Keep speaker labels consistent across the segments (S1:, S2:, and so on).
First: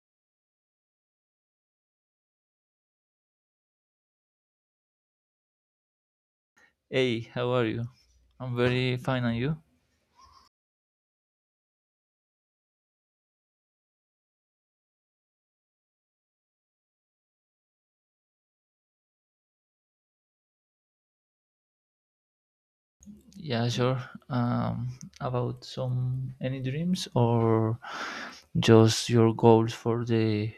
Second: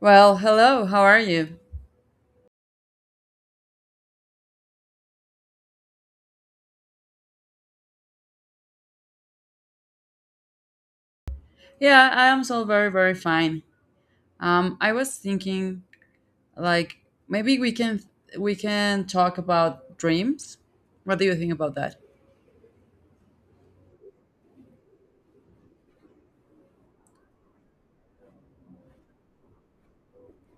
S1: Well, hello, how are you?
S2: Hey, how are you? I'm very fine, and you?
S1: Yeah, I am so very, very fine. I was thinking, like, maybe we can talk about dreams. What do you think about that?
S2: Yeah, sure. Um, about some any dreams or just your goals for the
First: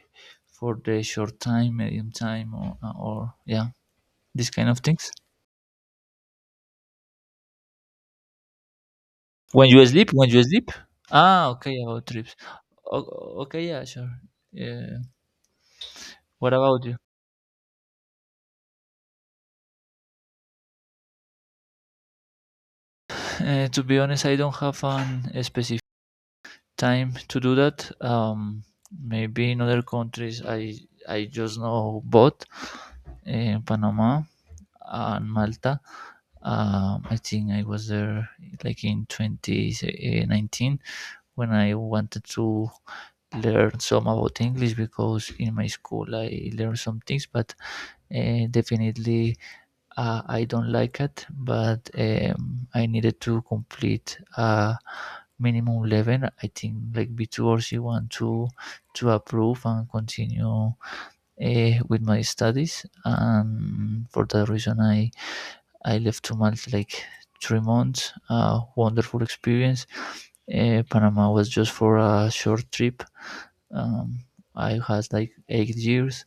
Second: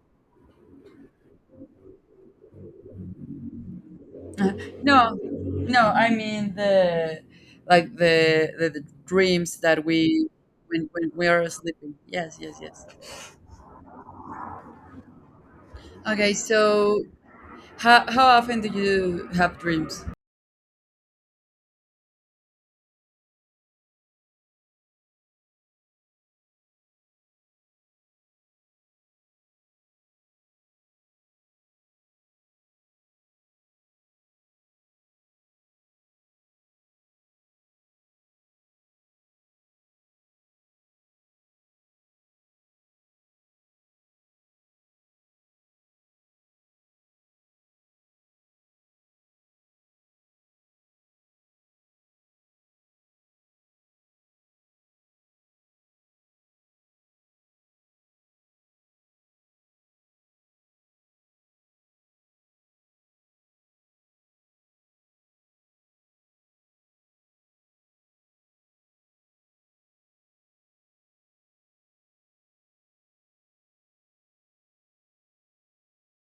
S2: for the short time, medium time, or yeah, this kind of things.
S1: No, no, I mean the like the dreams
S2: When you
S1: that
S2: sleep,
S1: we,
S2: when you sleep.
S1: when we
S2: Ah,
S1: are
S2: okay,
S1: sleeping.
S2: about trips.
S1: Yes, yes, yes.
S2: Okay, yeah, sure. Yeah.
S1: Okay,
S2: What about you?
S1: so how often do you have dreams?
S2: To be honest, I don't have an specific time to do that. Maybe in other countries, I just know both in Panama and Malta. I think I was there like in 2019 when I wanted to learn some about English because in my school I learned some things, but definitely I don't like it, but I needed to complete a minimum level. I think like B2 or C1 to approve and continue with my studies. And for that reason, I left to Malta like 3 months. Wonderful experience. Panama was just for a short trip. Um, I had like 8 years,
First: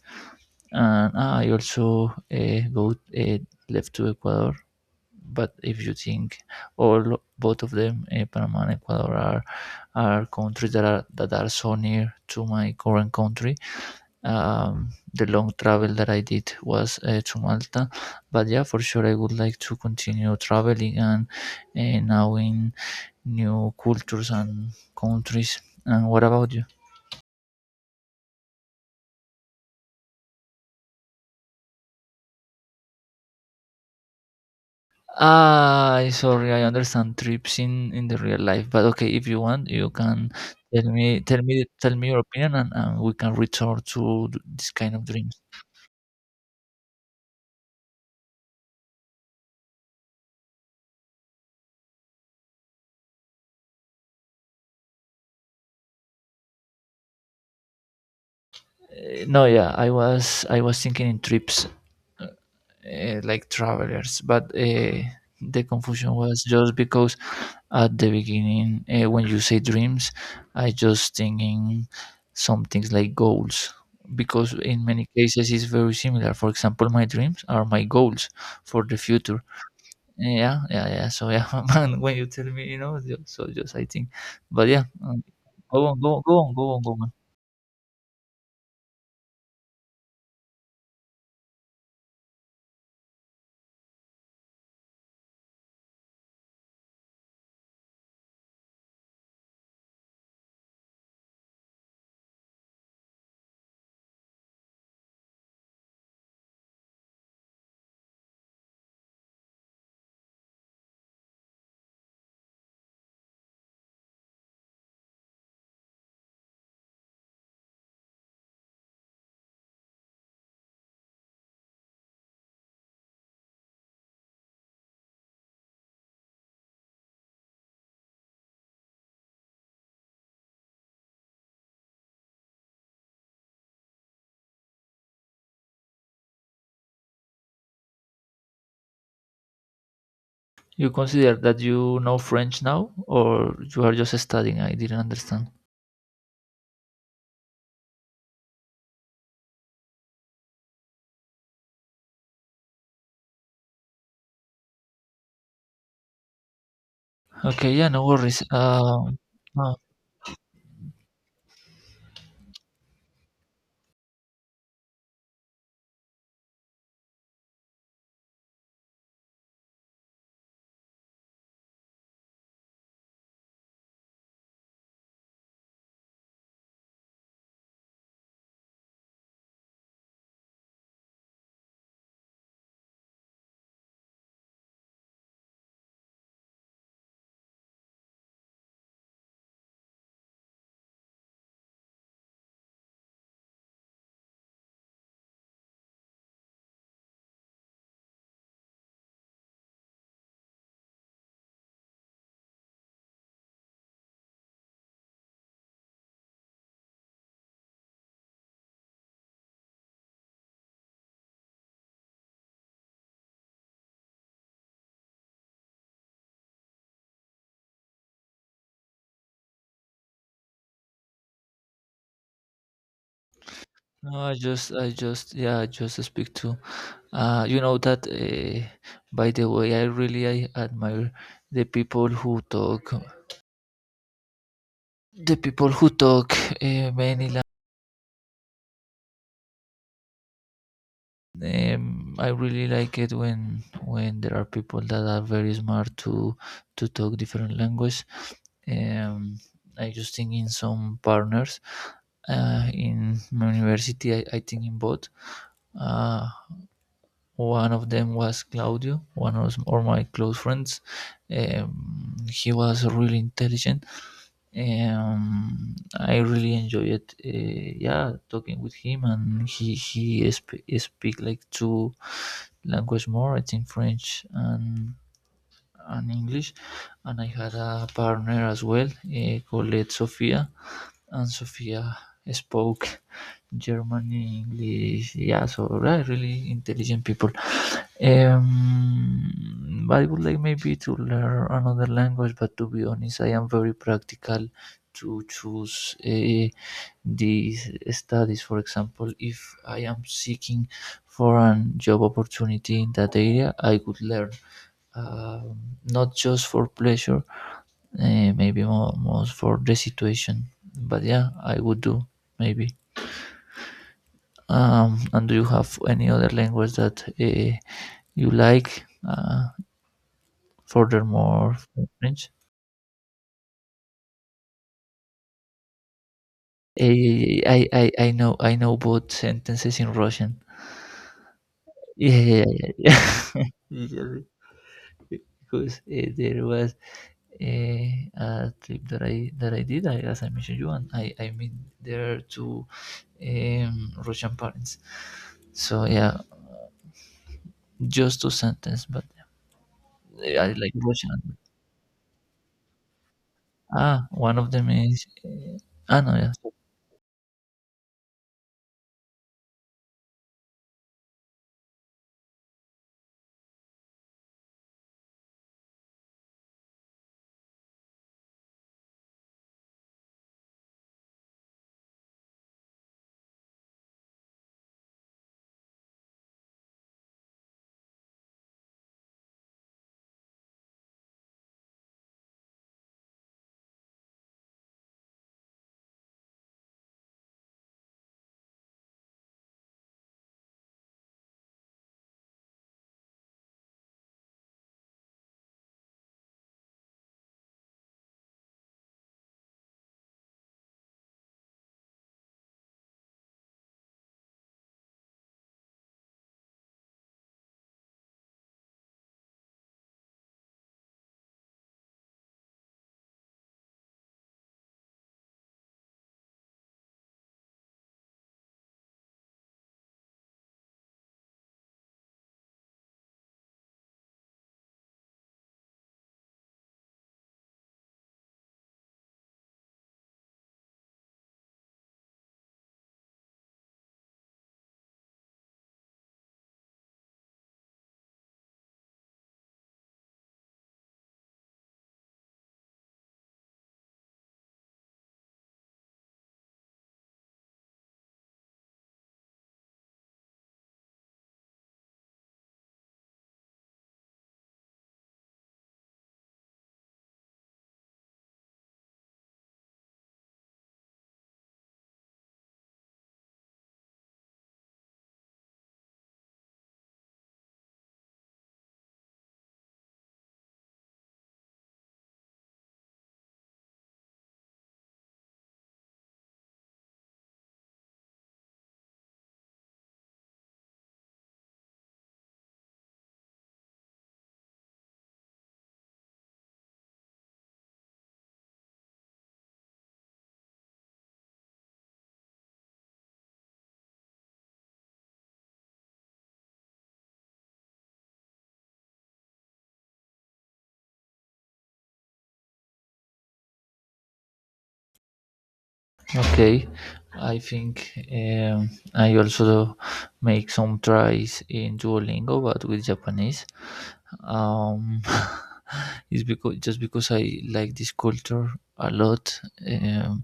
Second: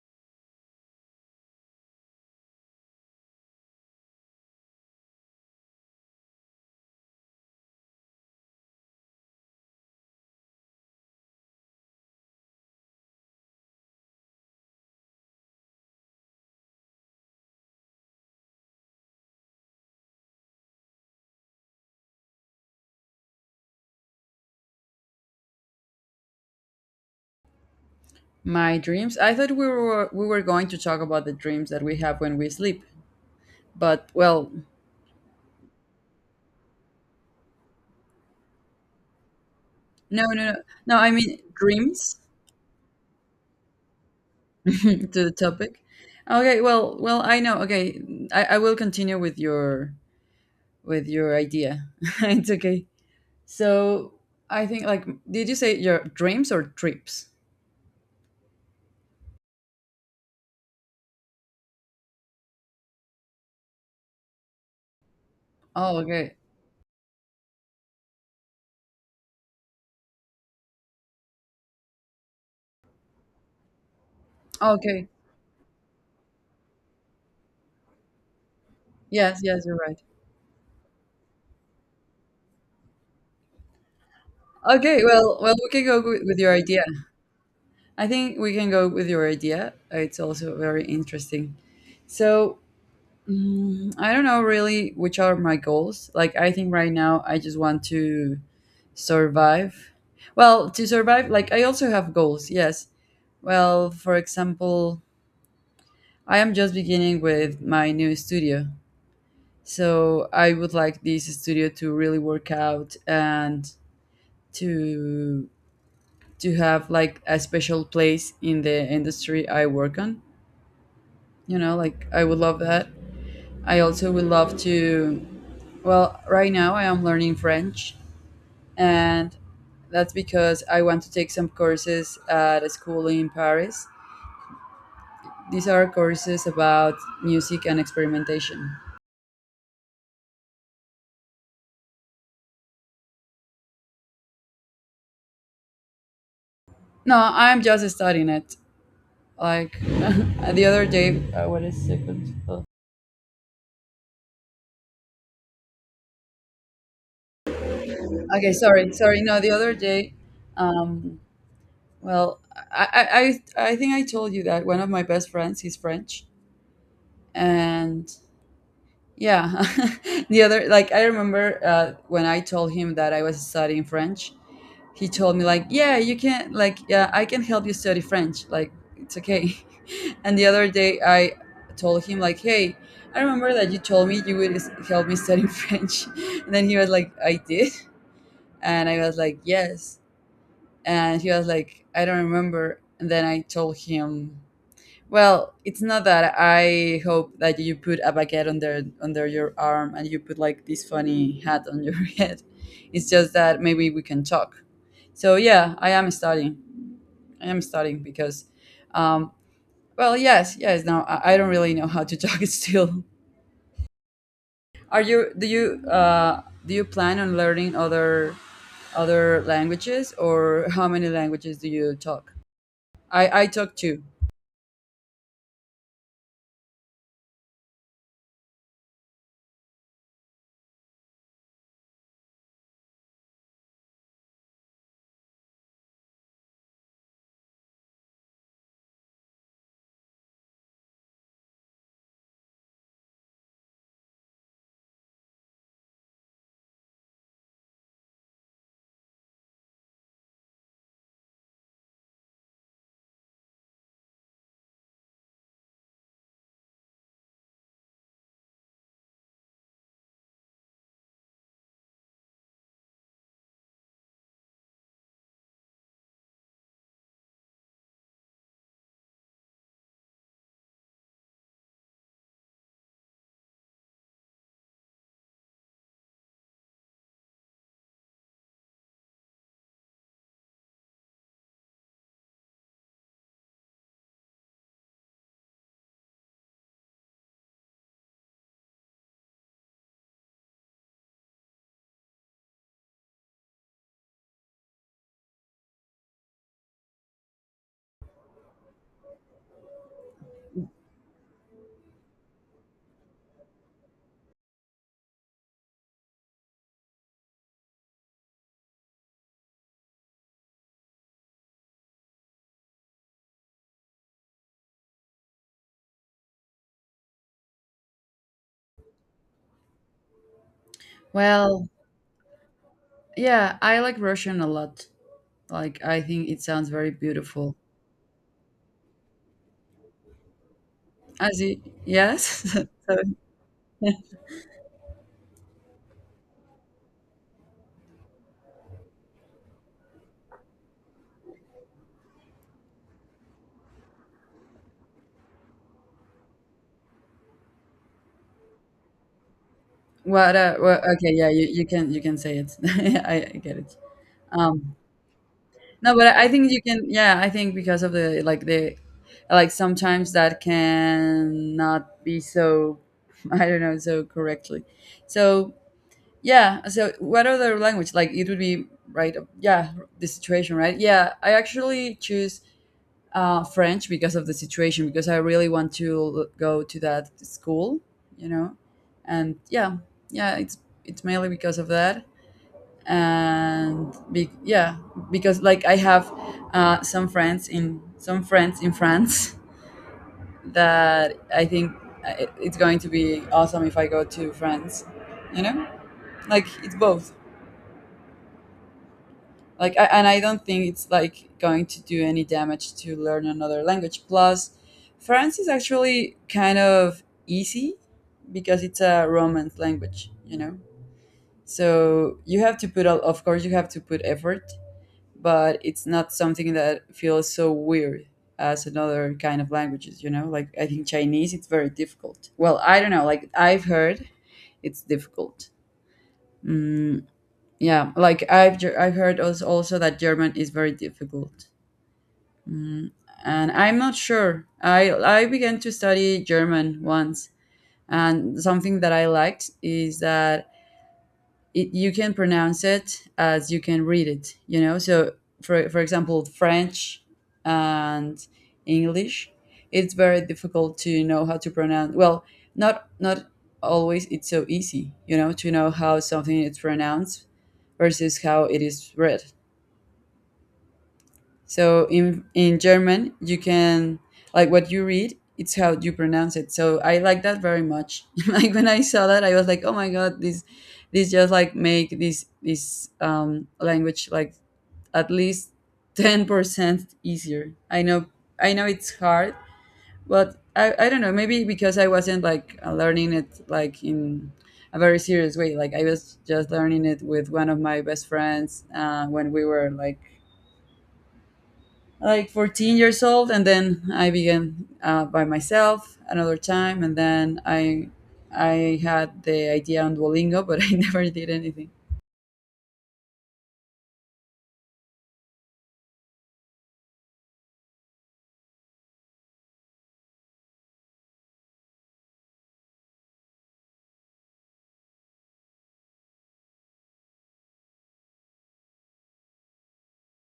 S2: and I also go left to Ecuador, but if you think all both of them, Panama and Ecuador, are countries that are so near to my current country. The long travel that I did was to Malta, but yeah, for sure I would like to continue traveling and now in new cultures and countries. And what about you?
S1: My dreams? I thought we were going to talk about the dreams that we have when we sleep. But, well,
S2: Ah, sorry, I understand trips in the real life, but okay, if you want, you
S1: no,
S2: can
S1: no, no.
S2: tell
S1: No, I
S2: me
S1: mean
S2: tell me tell me
S1: dreams.
S2: your opinion, and we can return to this kind of
S1: To the
S2: dreams.
S1: topic. Okay, well, I know. Okay, I will continue with your idea. It's okay. So I think, like, did you say your dreams or trips?
S2: No, yeah, I was thinking in trips, like travelers, but the
S1: Oh,
S2: confusion
S1: okay,
S2: was just because at the beginning, when you say dreams, I just thinking some things like goals. Because in many
S1: okay.
S2: cases it's very similar. For example, my dreams are my goals for the
S1: Yes,
S2: future.
S1: yes, you're right.
S2: Yeah, yeah, yeah. So yeah, man, when you tell me, so just I think, but yeah,
S1: Okay, well, we
S2: go
S1: can
S2: on,
S1: go
S2: go on,
S1: with,
S2: go
S1: with
S2: on,
S1: your
S2: go on,
S1: idea.
S2: go on.
S1: I think we can go with your idea. It's also very interesting. So, I don't know really which are my goals. Like, I think right now I just want to survive. Well, to survive, like, I also have goals. Yes. Well, for example, I am just beginning with my new studio. So I would like this studio to really work out and to to have like a special place in the industry I work on. You know, like, I would love that. I also would love to. Well, right now I am learning French, and that's because I want to take some courses at a school in Paris. These are courses about music and experimentation.
S2: You consider that you know French now, or you are just studying? I didn't understand.
S1: No, I'm just studying it. Like, the other day, what is second? Oh.
S2: Okay, yeah, no worries.
S1: Okay, sorry, sorry. No, the other
S2: No,
S1: day, um, well, I, I think I told you that one of my best friends is French, and, yeah. The other, like, I remember when I told him that I was studying French, he told me, like, yeah, you can, like, yeah, I can help you study French. Like, it's okay. And the other day, I told him, like, hey, I remember that you told me you would help me study French. And then he was like, I did. And I was like, yes. And he was like, I don't remember. And then I told him, well, it's not that I hope that you put a baguette under your arm and you put like this funny hat on your head. It's just that maybe we can talk. So, yeah, I am studying. I am studying because, um, well, yes, yes. Now I don't really know how to talk still. Are you? Do you? Do you plan on learning other languages, or how many languages do you talk? I talk two.
S2: no, yeah, I just speak to. You know that. By the way, I admire the people who talk, the people who talk many languages. I really like it when there are people that are very smart to talk different language. Um, I just think in some partners in my university. I think in both. Uh, One of them was Claudio, one of or my close friends. He was really intelligent, I really enjoy it. Yeah, talking with him, and he speak like two language more. I think French and English. And I had a partner as well called Sofia, and Sofia spoke Germany, English, yeah, so right, really intelligent people. But I would like maybe to learn another language, but to be honest, I am very practical to choose these studies. For example, if I am seeking for a job opportunity in that area, I could learn, um, not just for pleasure, maybe more, most for the situation. But yeah, I would do maybe. And do you have any other language that you like? Furthermore,
S1: Well,
S2: French.
S1: yeah, I like Russian a lot. Like, I think it sounds very beautiful.
S2: I know both sentences in Russian.
S1: As you,
S2: Yeah,
S1: yes.
S2: yeah, yeah.
S1: So,
S2: Yeah. Usually, because there was a trip that I did, as I mentioned you, and I meet there two Russian parents. So yeah, just two sentences, but
S1: what?
S2: I like
S1: Well, okay, yeah,
S2: Russian.
S1: you can say it. I get it.
S2: Ah, one of them
S1: Um,
S2: is.
S1: no,
S2: Ah,
S1: but
S2: no,
S1: I
S2: yeah,
S1: think you can. Yeah, I think because of the like, the like, sometimes that can not be so, I don't know so correctly. So yeah. So what other language? Like, it would be right. Yeah, the situation, right? Yeah, I actually choose French because of the situation, because I really want to go to that school, you know, and yeah, yeah, it's mainly because of that, and yeah, because, like, I have some friends in France that I think it's going to be awesome if I go to France, you know, like, it's both. And I don't think it's like going to do any damage to learn another language. Plus, French is actually kind of easy because it's a romance language, you know. So you have to put of course, you have to put effort, but it's not something that feels so weird as another kind of languages, you know. Like, I think Chinese, it's very difficult. Well, I don't know, like, I've heard it's difficult. Mm, yeah, like, I've heard, also, that German is very difficult. Mm, and I'm not sure. I began to study German once, and something that I liked is that, you can pronounce it as you can read it. You know, so, for example, French and English, it's very difficult to know how to pronounce. Well, not always. It's so easy, you know, to know how something is pronounced versus how it is read. So, in German, you can, like, what you read, it's how you pronounce it. So I like that very much. Like, when I saw that, I was like, oh my god, this just like make this language like at least 10% easier. I know it's hard, but I don't know. Maybe because I wasn't like learning it like in a very serious way. Like, I was just learning it with one of my best friends when we were like 14 years old, and then I began by myself another time, and then I had the idea on Duolingo, but I never did anything.
S2: okay, I think, I also make some tries in Duolingo, but with Japanese. Um, it's because just because I like this culture a lot. Um,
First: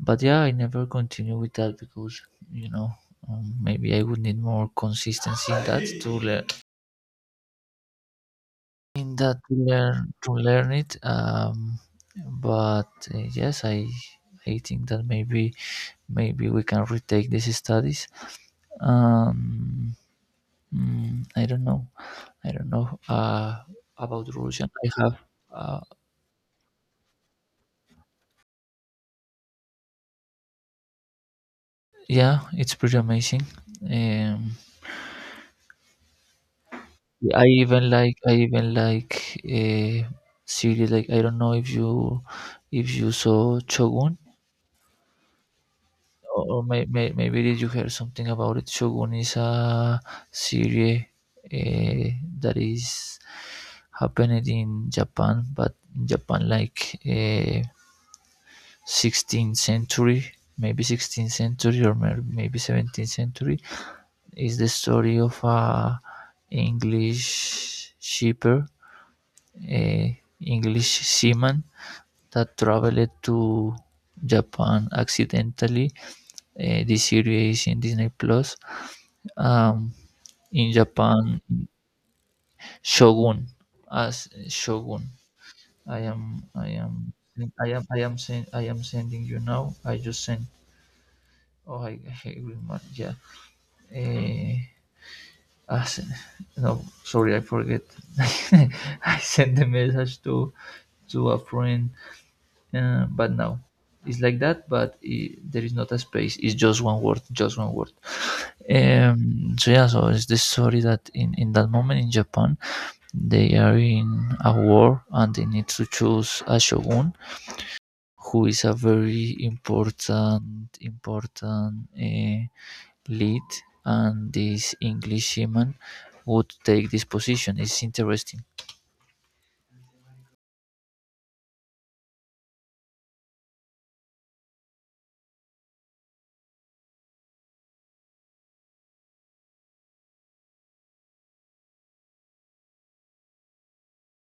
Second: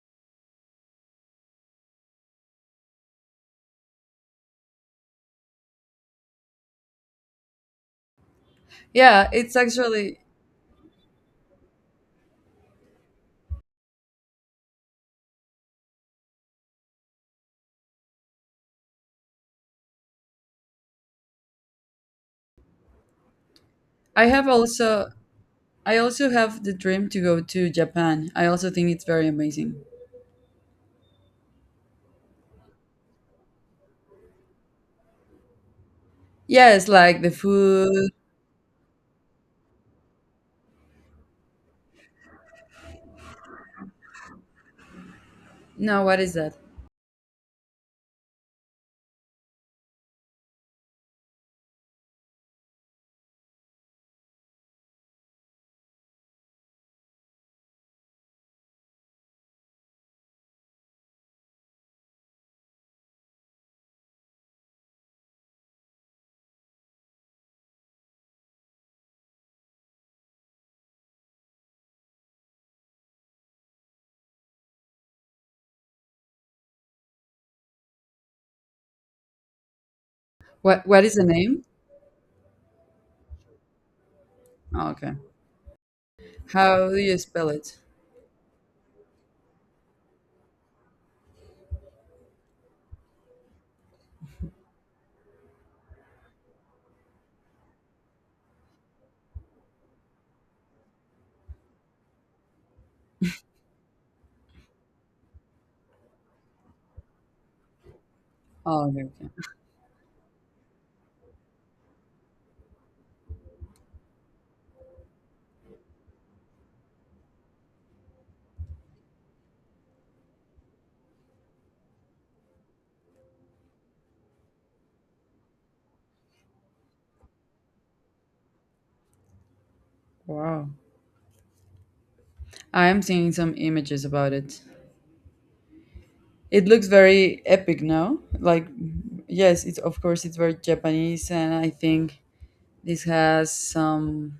S2: but yeah, I never continue with that because you know maybe I would need more consistency in that to learn in
S1: Yeah,
S2: that
S1: it's actually,
S2: to learn it, but yes, I think that maybe we can retake these studies. um mm, i don't know I don't know
S1: i
S2: about
S1: have
S2: Russian. I
S1: also
S2: have. uh,
S1: I also have the dream to go to Japan. I also think it's very amazing.
S2: yeah, it's pretty amazing. um
S1: Yes, like the
S2: i even
S1: food.
S2: like i even like a series, like I don't know if you saw Shogun.
S1: No, what is
S2: Or
S1: that?
S2: or maybe did you hear something about it? Shogun is a series uh, that is happened in Japan, but in Japan like 16th century, maybe 16th century or maybe 17th century. Is the story of a English shipper, a English seaman that traveled to Japan accidentally. This series is in Disney Plus, um, in
S1: What is the
S2: Japan.
S1: name?
S2: Shogun as
S1: Oh,
S2: Shogun.
S1: okay.
S2: I am I
S1: How do
S2: am
S1: you spell
S2: I
S1: it?
S2: am I am I am sending you now. I just sent. Oh, I agree, Mark. Yeah. Eh, as, no, sorry, I forget. I sent the message to a friend, but now it's like that. But I there is not a space. It's just one word. Just one word.
S1: Oh, okay, okay.
S2: So yeah. So it's the story that in that moment in Japan. They are in a war and they need to choose a shogun who is a very important lead, and this Englishman would take this position. It's interesting.
S1: Wow, I am seeing some images about it. It looks very epic now. Like, yes, it's, of course, it's very Japanese, and I think this has some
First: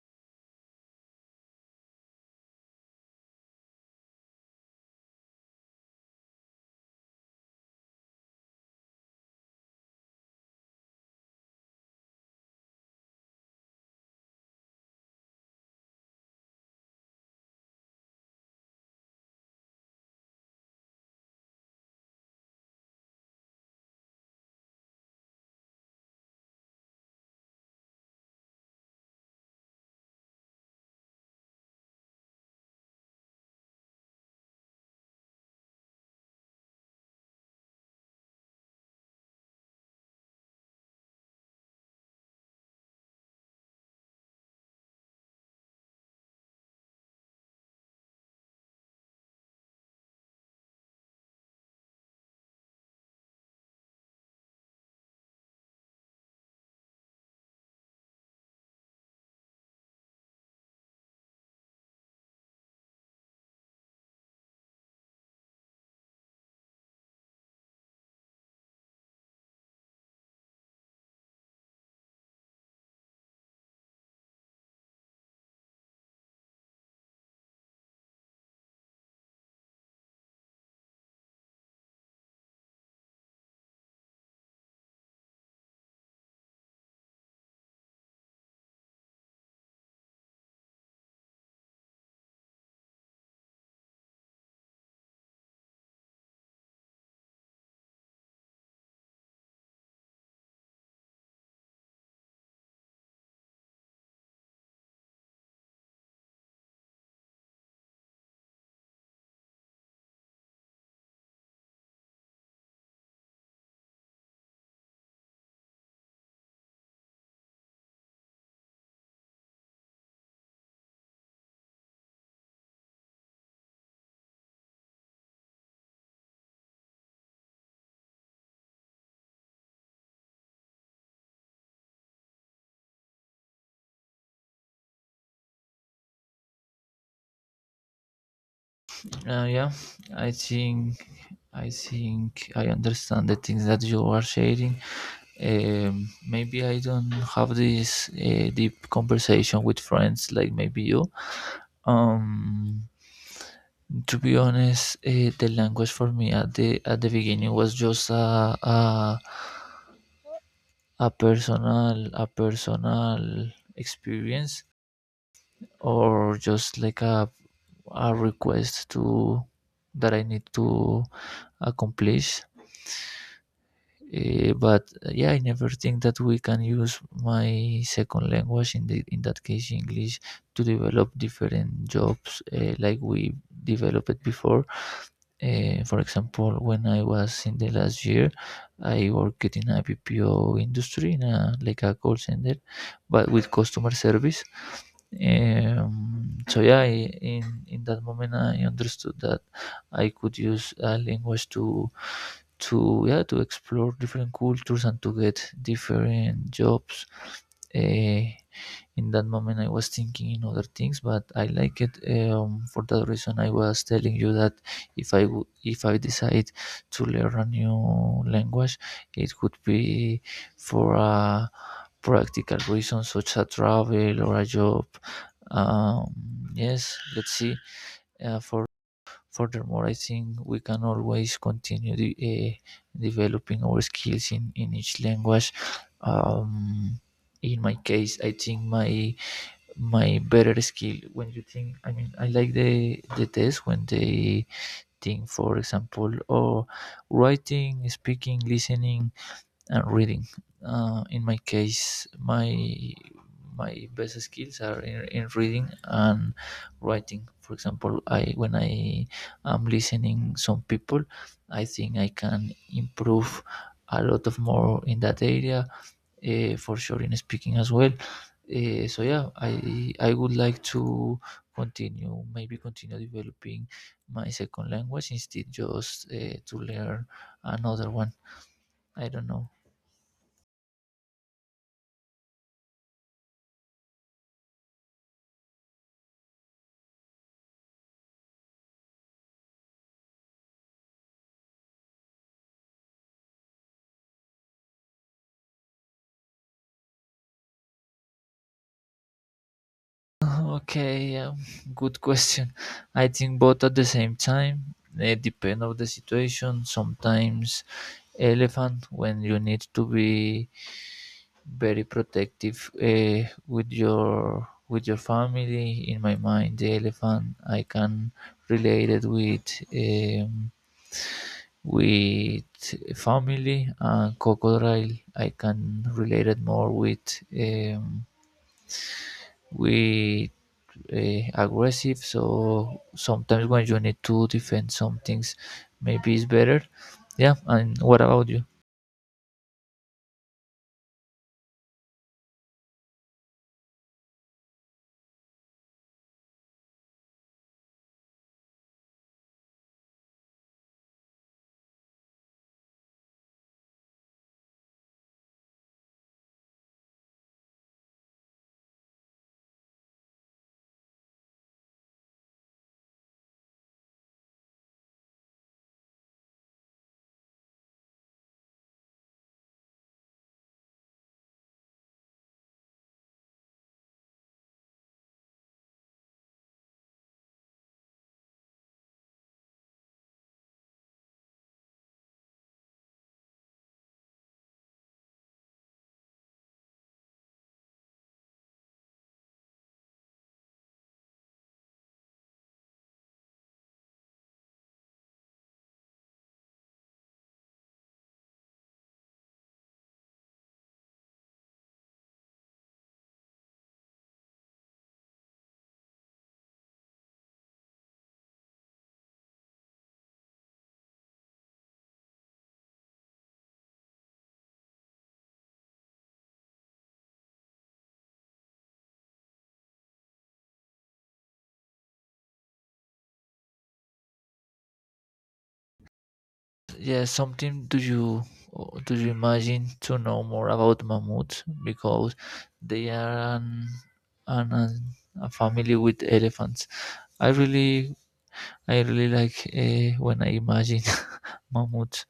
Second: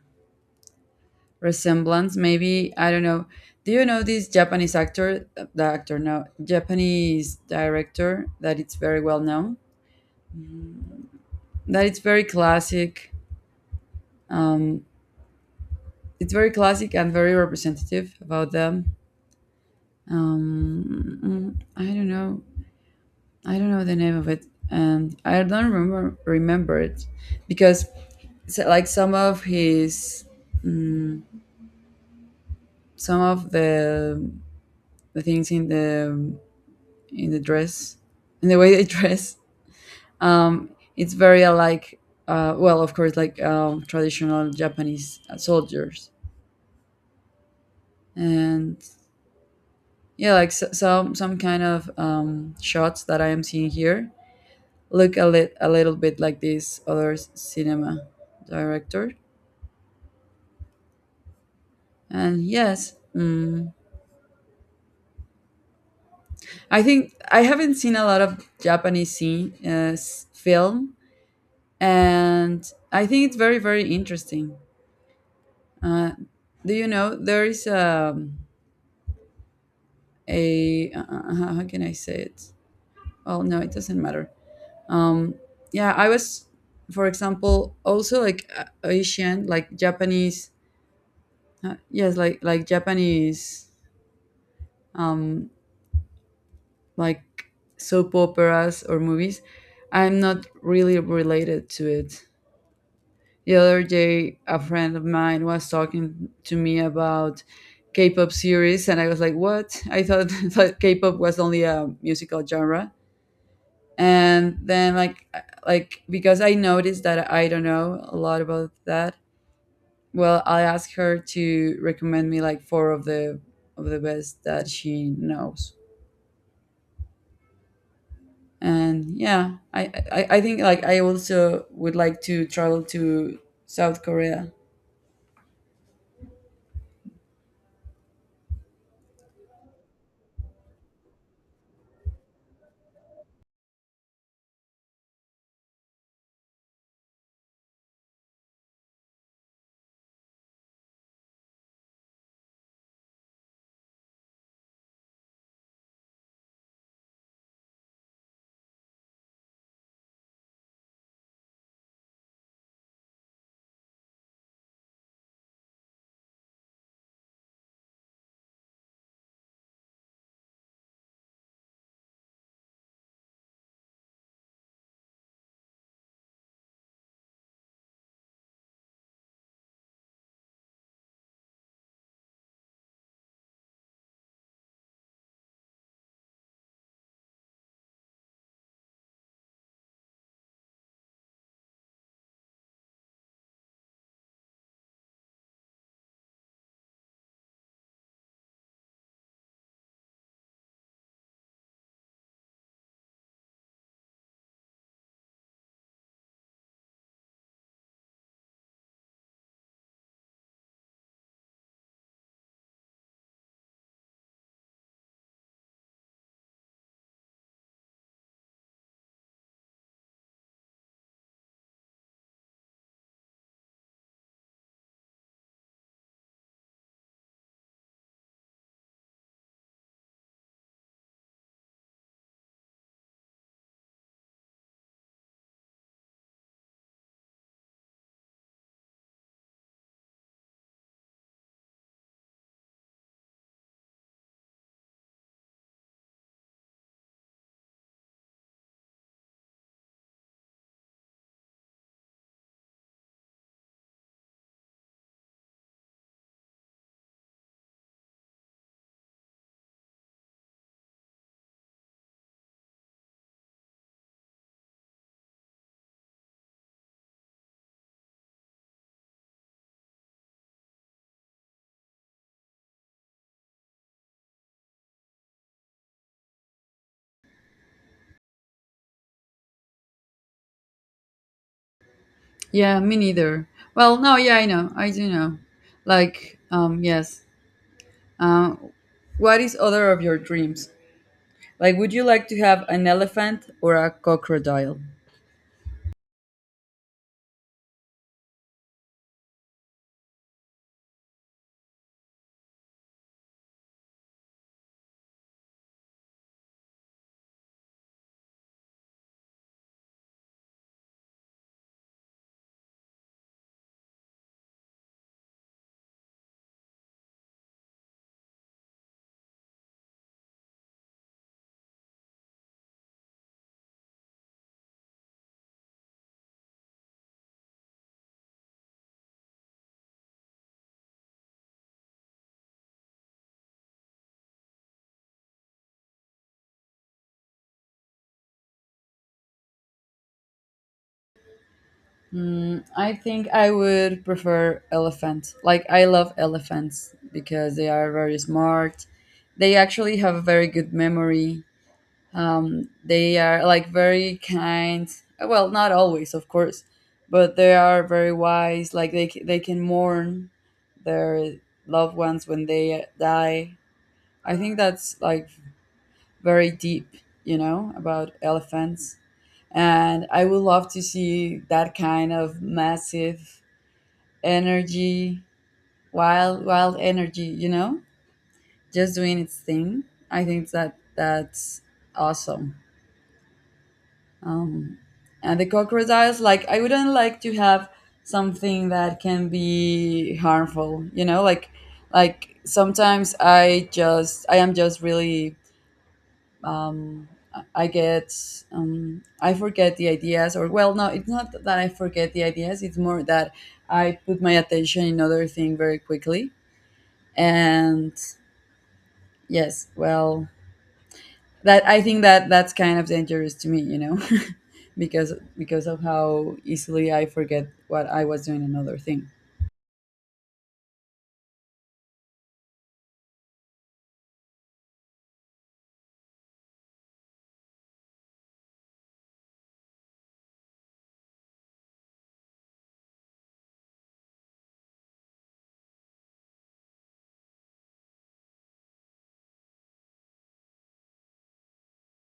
S1: resemblance. Maybe, I don't know. Do you know this Japanese actor? The actor, no, Japanese director that it's very well known. That it's very classic. Um, it's very classic and very representative about them. Um, I don't know. I don't know the name of it, and I don't remember it because, so, like, some of his, mm, some of the things in the, in the dress, in the way they dress, um it's very like, well, of course, like, traditional Japanese soldiers. And, yeah, like, so, some kind of shots that I am seeing here look a little bit like this other cinema director. And yes. I think I haven't seen a lot of Japanese scene, film, and I think it's very, very interesting. Uh, do you know there is a how can I say it? Well, no, it doesn't matter. Um, yeah, I was, for example, also like, Asian, like Japanese. Yes, like, Japanese, um, like soap operas or movies. I'm not really related to it. The other day, a friend of mine was talking to me about K-pop series, and I was like, "What?" I thought that K-pop was only a musical genre. And then, like, because I noticed that I don't know a lot about that. Well, I asked her to recommend me, like, four of the best that she knows. And yeah, I think, like, I also would like to travel to South Korea.
S2: Yeah, I think I think I understand the things that you are sharing. Maybe I don't have this deep conversation with friends like maybe you. Um, to be honest, the language for me at the beginning was just a personal experience or just like a request to that I need to accomplish. But yeah, I never think that we can use my second language in the in that case English to develop different jobs like we developed before. For example, when I was in the last year, I worked in a BPO industry, in a, like a call center, but with customer service. So yeah, in that moment, I understood that I could use language to explore different cultures and to get different jobs. Uh, in that moment I was thinking in other things, but I like it, for that reason I was telling you that if if I decide to learn a new language, it could be for a practical reason such as travel or a job. Yes, let's see. For Furthermore, I think we can always continue the developing our skills in each language. um, in my case I think my better skill, when you think, I mean, I like the test when they think, for example, oh, writing, speaking, listening, and reading. In my case my best skills are in reading and writing. For example, I when I am listening some people, I think I can improve a lot of more in that area, for sure in speaking as well. So yeah, I would like to continue, maybe continue developing my second language, instead just to learn another one. I don't know.
S1: Yeah, me neither. Well, no, yeah, I know. I do know. Like, yes. Uh, what is other of your dreams? Like, would you like to have an elephant or a crocodile?
S2: Okay, good question. I think both at the same time. It depends of the situation. Sometimes elephant when you need to be very protective with your family. In my mind, the elephant I can relate it um, with family, and crocodile I can relate it more with aggressive. So sometimes when you need to defend some things, maybe it's better. Yeah. And what about you?
S1: I think I would prefer elephant. Like, I love elephants because they are very smart. They actually have a very good memory. They are like very kind. Well, not always, of course, but they are very wise. Like, they can mourn their loved ones when they die. I think that's like very deep, you know, about elephants. And I would love to see that kind of massive energy, wild energy, you know, just doing its thing. I think that that's awesome. Um, and the crocodiles, like, I wouldn't like to have something that can be harmful. You know, like sometimes I am just really, um, I get, I forget the ideas, or, well, no, it's not that I forget the ideas. It's more that I put my attention in other thing very quickly. And yes, well, that I think that that's kind of dangerous to me, you know, because of how easily I forget what I was doing another thing.
S2: Yeah, something, do you imagine to know more about mammoths, because they are an a family with elephants. I really I really like when I imagine mammoths.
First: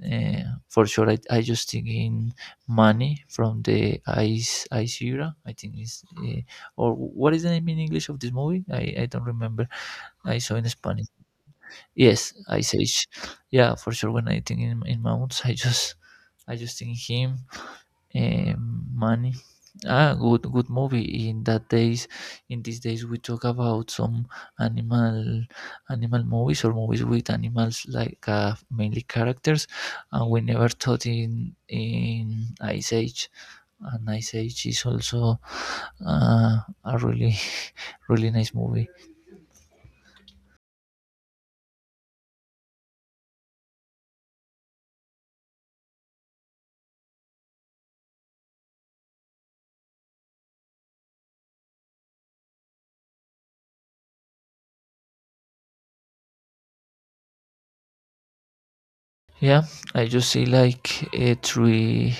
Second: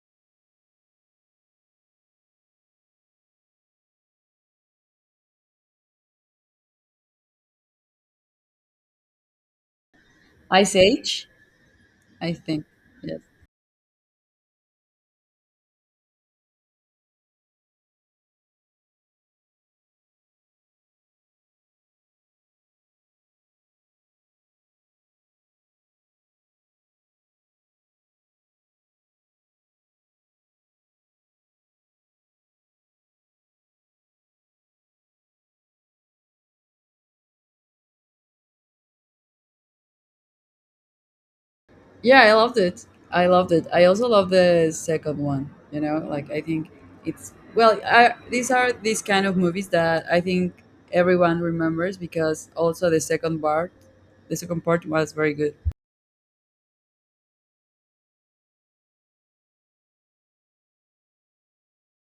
S2: Uh, for sure, I just think in Manny from the Ice Era. I think is, or what is the name in English of this movie? I don't remember. I saw in
S1: Ice
S2: Spanish.
S1: Age, I
S2: Yes,
S1: think.
S2: Ice Age.
S1: Yes.
S2: Yeah, for sure. When I think in mounts, I just think him, money. Ah, good movie. In that days, in these days, we talk about some animal animal movies or movies with animals like, mainly characters, and we never thought in Ice Age. And Ice Age is also a really really nice movie.
S1: Yeah, I loved it. I also love the second one, you know. Like, I think, it's well I, these are these kind of movies that I think everyone remembers, because also the second part was very good.
S2: Yeah, I just see like, three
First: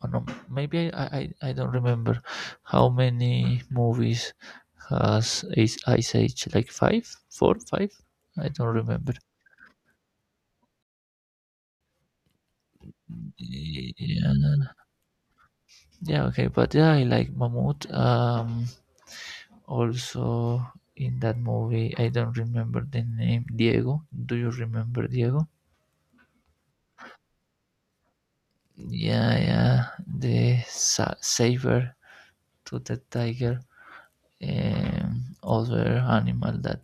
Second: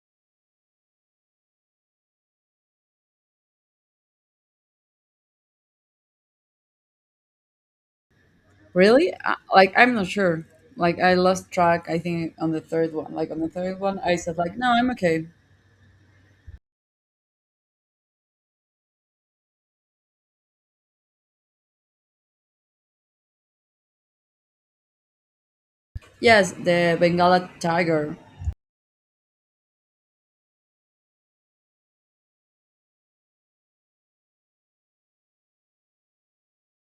S2: or no, maybe, I don't remember how many movies has Ice Age, like five, four, five. I don't remember.
S1: Really? Like, I'm not sure. Like, I lost track. I think on the third one. Like, on the third one, I said like, no,
S2: Yeah,
S1: I'm okay.
S2: yeah, okay, but yeah, I like Mahmoud. Also in that movie, I don't remember the name Diego. Do you remember Diego?
S1: Yes, the Bengala tiger.
S2: Yeah, yeah, the saber to the tiger, other animal that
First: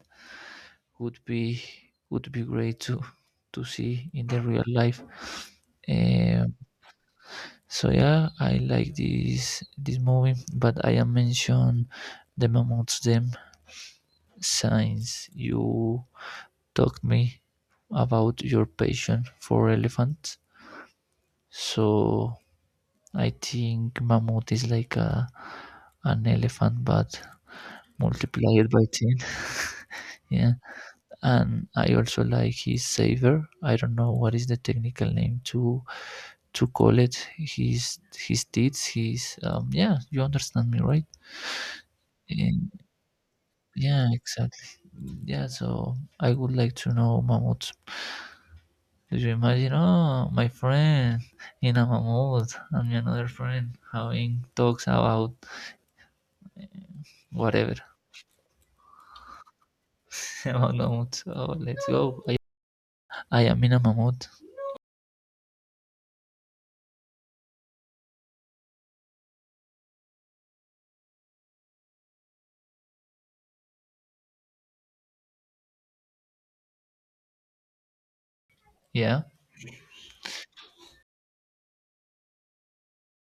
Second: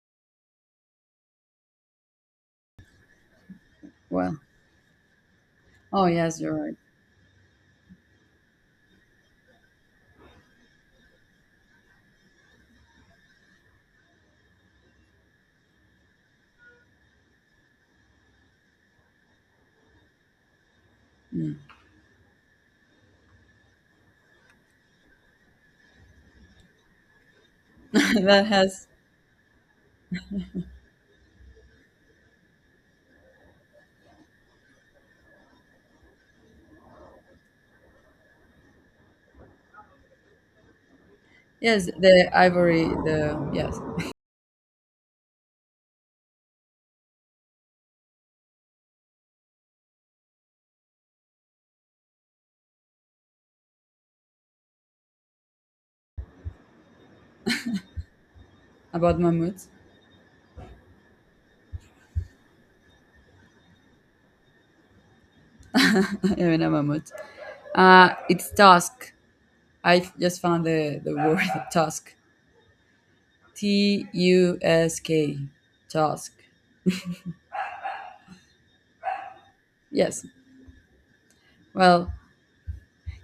S2: would be would be great to see in
S1: Well,
S2: the real life.
S1: oh yes, you're
S2: Um,
S1: right.
S2: so yeah, I like this movie, but I am mention the mammoths them since you talked me about your passion for elephants.
S1: Mm.
S2: So I think mammoth is like a an elephant but
S1: That
S2: multiplied by
S1: has,
S2: 10. Yeah. And I also like his saver. I don't know what is the technical name to call it. His deeds. His yeah. You understand me, right?
S1: yes, the
S2: And
S1: ivory. The, yes,
S2: yeah, exactly. Yeah. So I would like to know Mahmoud. Do you imagine? Oh, my friend in a Mahmoud and my another friend having talks about whatever
S1: about mammoths.
S2: about Mahmoud. Oh, let's go. I am in a Mahmoud.
S1: Even a mammoth. It's tusk. I just found the word tusk. T U S K. Tusk. Tusk.
S2: Yeah.
S1: Yes. Well,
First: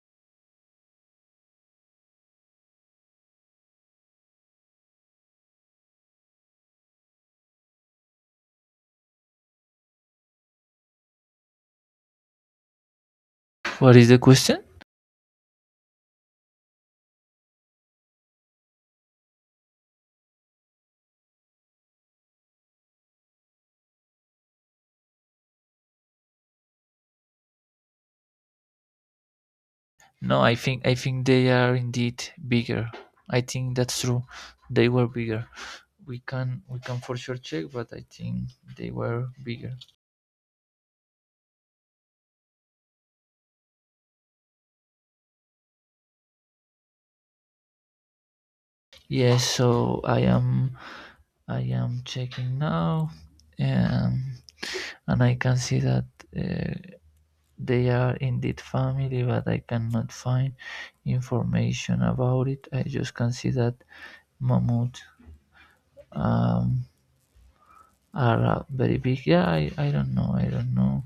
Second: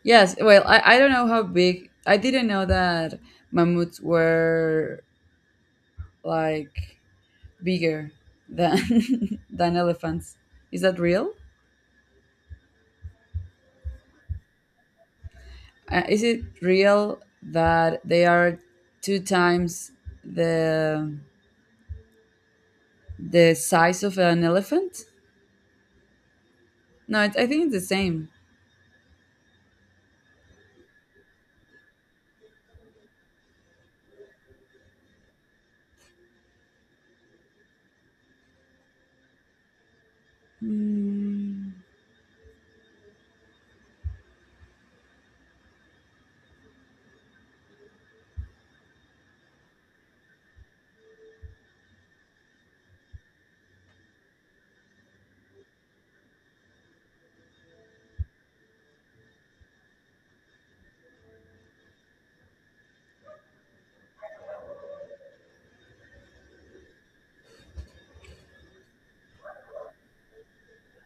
S1: yes, well, I don't know how big. I didn't know that mammoths were like bigger than than elephants. Is that real?
S2: What is the question?
S1: Is it real that they are two times the the size of an elephant? No, I think it's the same.
S2: No, I think they are indeed bigger. I think that's true. They were bigger. We can for sure check, but I think they were bigger.
S1: Hmm.
S2: Yes, so I am checking now, um, and I can see that uh, they are indeed family, but I cannot find information about it. I just can see that mammoth um, are very big. Yeah, I don't know. I don't know.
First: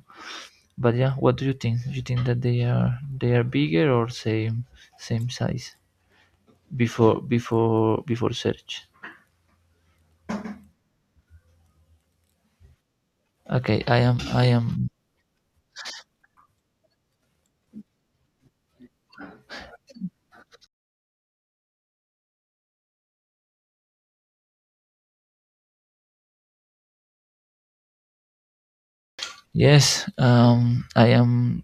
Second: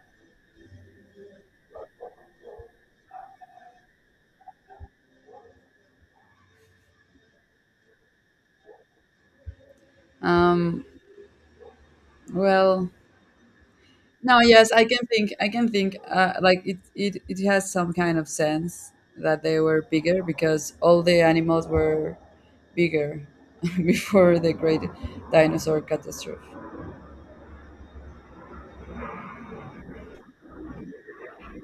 S2: But yeah, what do you think? Do you think that they are bigger or same same size before search?
S1: Um. Well,
S2: Okay,
S1: no,
S2: I
S1: yes, I
S2: am
S1: can think. I can think. Like, it has some kind of sense that they were bigger because all the animals were bigger before the great dinosaur catastrophe.
S2: yes I am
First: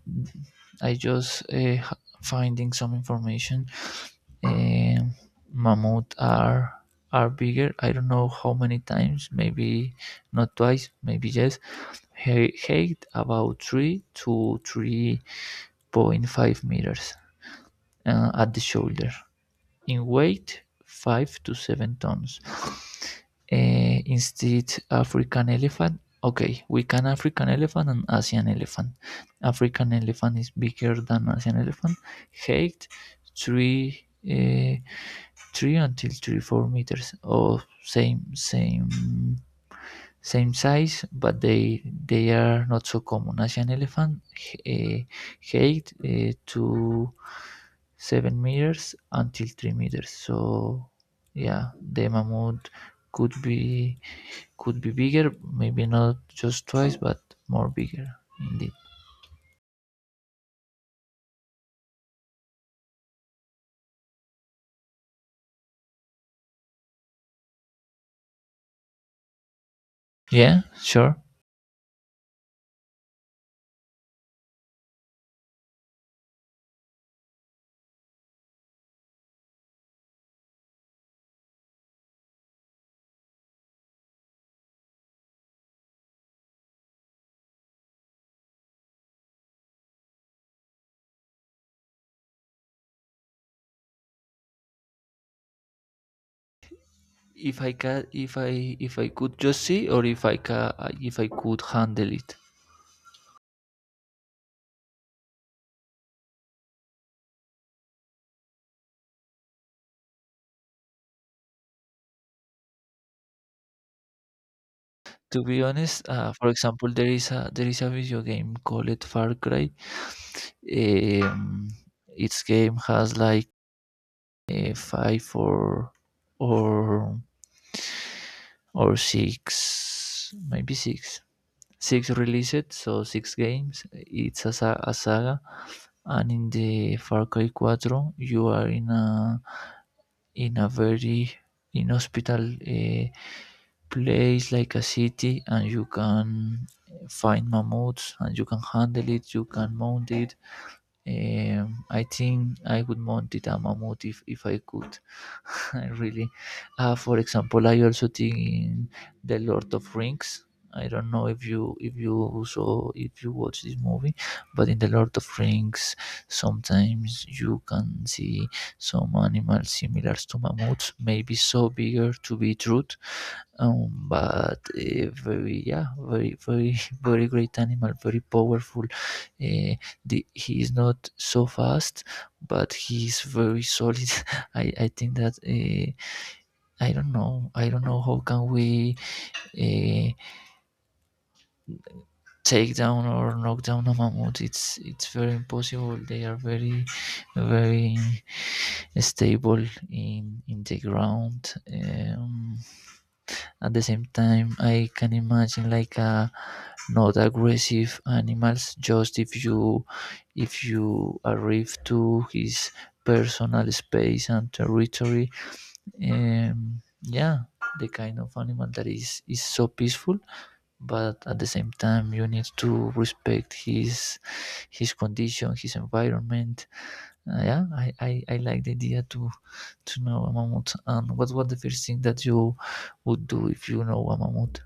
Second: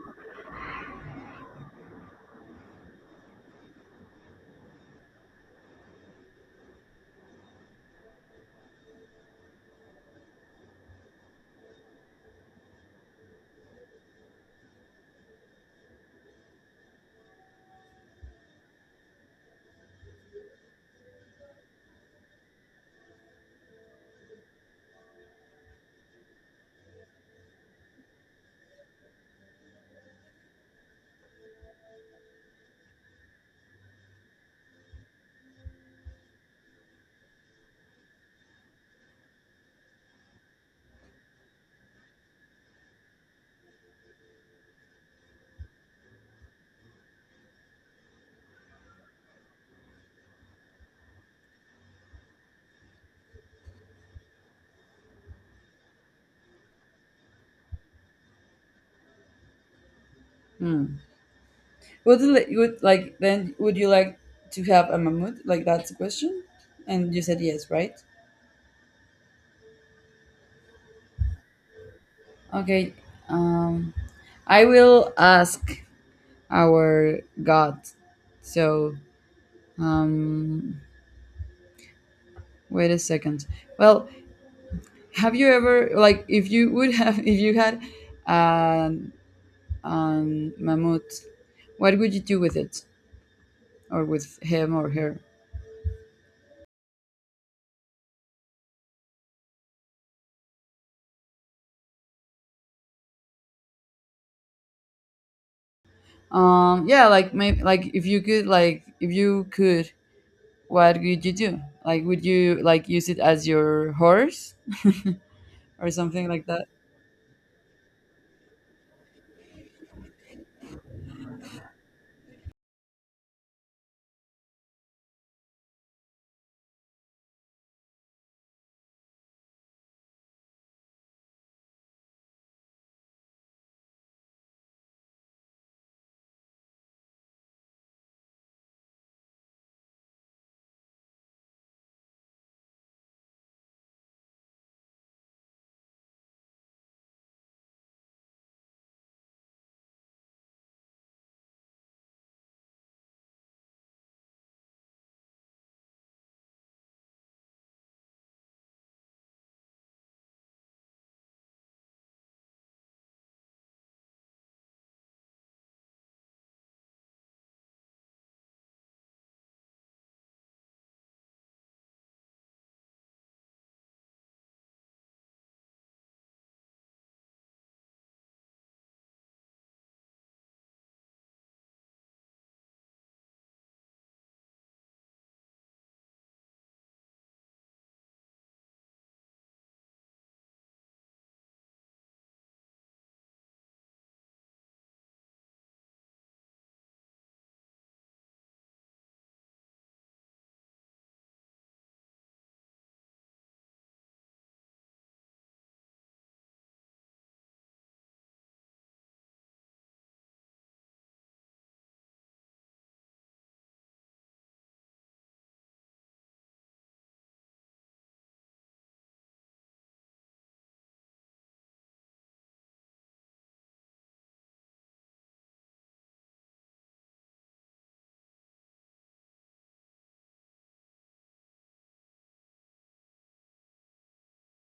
S2: I just finding some information. Um, mammoth are bigger. I don't know how many times. Maybe not twice. Maybe yes. Height about three point five meters at the shoulder. In weight, 5 to 7 tons. Eh, instead, African elephant. Okay, we can African elephant and Asian elephant. African elephant is bigger than Asian elephant. Height, 3, eh, 3 until 4 meters. Or oh, same size, but they are not so common. Asian elephant uh, height to 7 meters until 3 meters. So yeah, the mammoth could be could be bigger, maybe not just twice, but more bigger indeed.
S1: Hmm. Would like then? Would you like to have a mammoth? Like, that's the question, and you said yes, right?
S2: Yeah, sure.
S1: Okay. Um, I will ask our God. So, um, wait a second. Well, have you ever, like, if you had an mammoth, what would you do with it or with him or her?
S2: If I can, if I could just see, or if I can, if I could handle it.
S1: Yeah, like, maybe, like, if you could, what would you do? Like, would you like, use it as your horse
S2: To be
S1: or
S2: honest,
S1: something like
S2: for
S1: that?
S2: example, there is a video game called Far Cry. Um, its game has like five or or or six, maybe six, six released, so six games. It's a, a saga, and in the Far Cry 4, you are in a very inhospitable place like a city and you can find mammoths and you can handle it you can mount it I think I would mount it a mammoth if I could I really for example I also think in the Lord of Rings I don't know if you saw if you watch this movie but in the Lord of Rings sometimes you can see some animals similar to mammoths maybe so bigger to be truth but very yeah very very great animal very powerful the, he is not so fast but he is very solid I think that I don't know how can we uh, take down or knock down a mammoth it's very impossible they are very very stable in the ground at the same time I can imagine like a not aggressive animals just if you arrive to his personal space and territory yeah the kind of animal that is so peaceful but at the same time you need to respect his condition his environment. Yeah I like the idea to know a mammoth and what was the first thing that you would do if you know a mammoth.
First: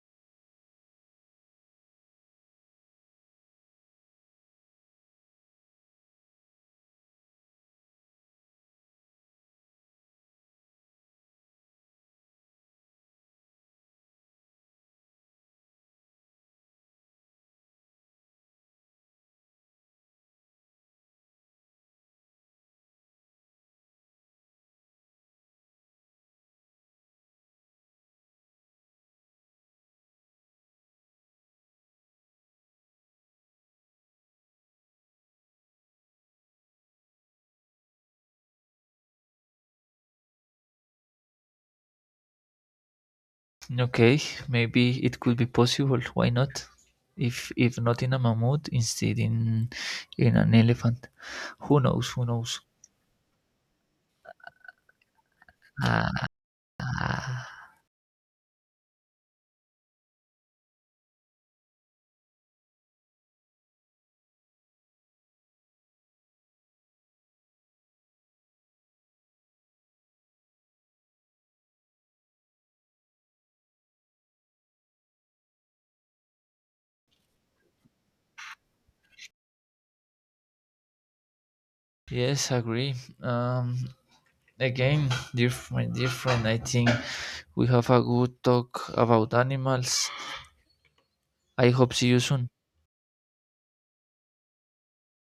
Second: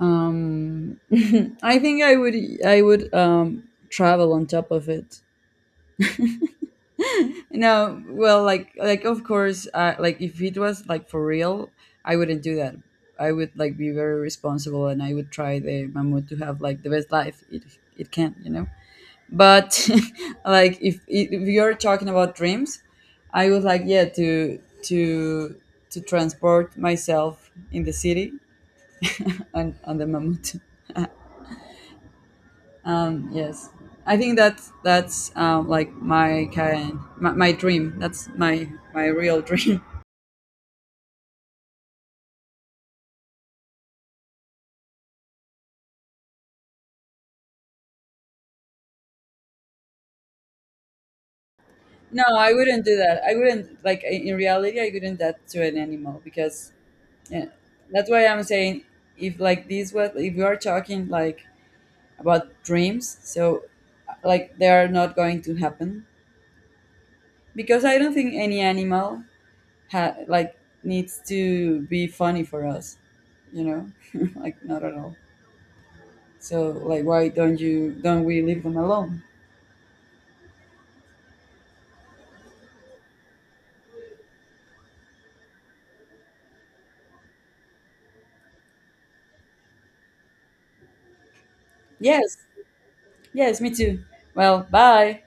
S1: Um, I think I would travel on top of it. No, well, like, of course, like, if it was like for real, I wouldn't do that. I would like be very responsible, and I would try the mammoth to have like the best life it can, you know. But, like, if you're talking about dreams, I would like, yeah, to transport myself in the city on the mammoth. Yes, I think that's like my dream. That's my real dream.
S2: Okay, maybe it could be possible. Why not? If not in a mammoth, instead in an elephant. Who knows?
S1: No,
S2: Who
S1: I
S2: knows?
S1: wouldn't do that. I wouldn't like, in reality. I wouldn't that to an animal because,
S2: Ah,
S1: yeah, that's why I'm saying, if like these what if we are talking like about dreams, so like they are not going to happen because I don't think any animal like needs to be funny for us. You know, like, not at all. So, like, why don't we leave them alone?
S2: yes, agree. Um, again, my dear friend, I think we have a good talk about animals. I hope see you
S1: Yes,
S2: soon.
S1: yes, me too. Well, bye.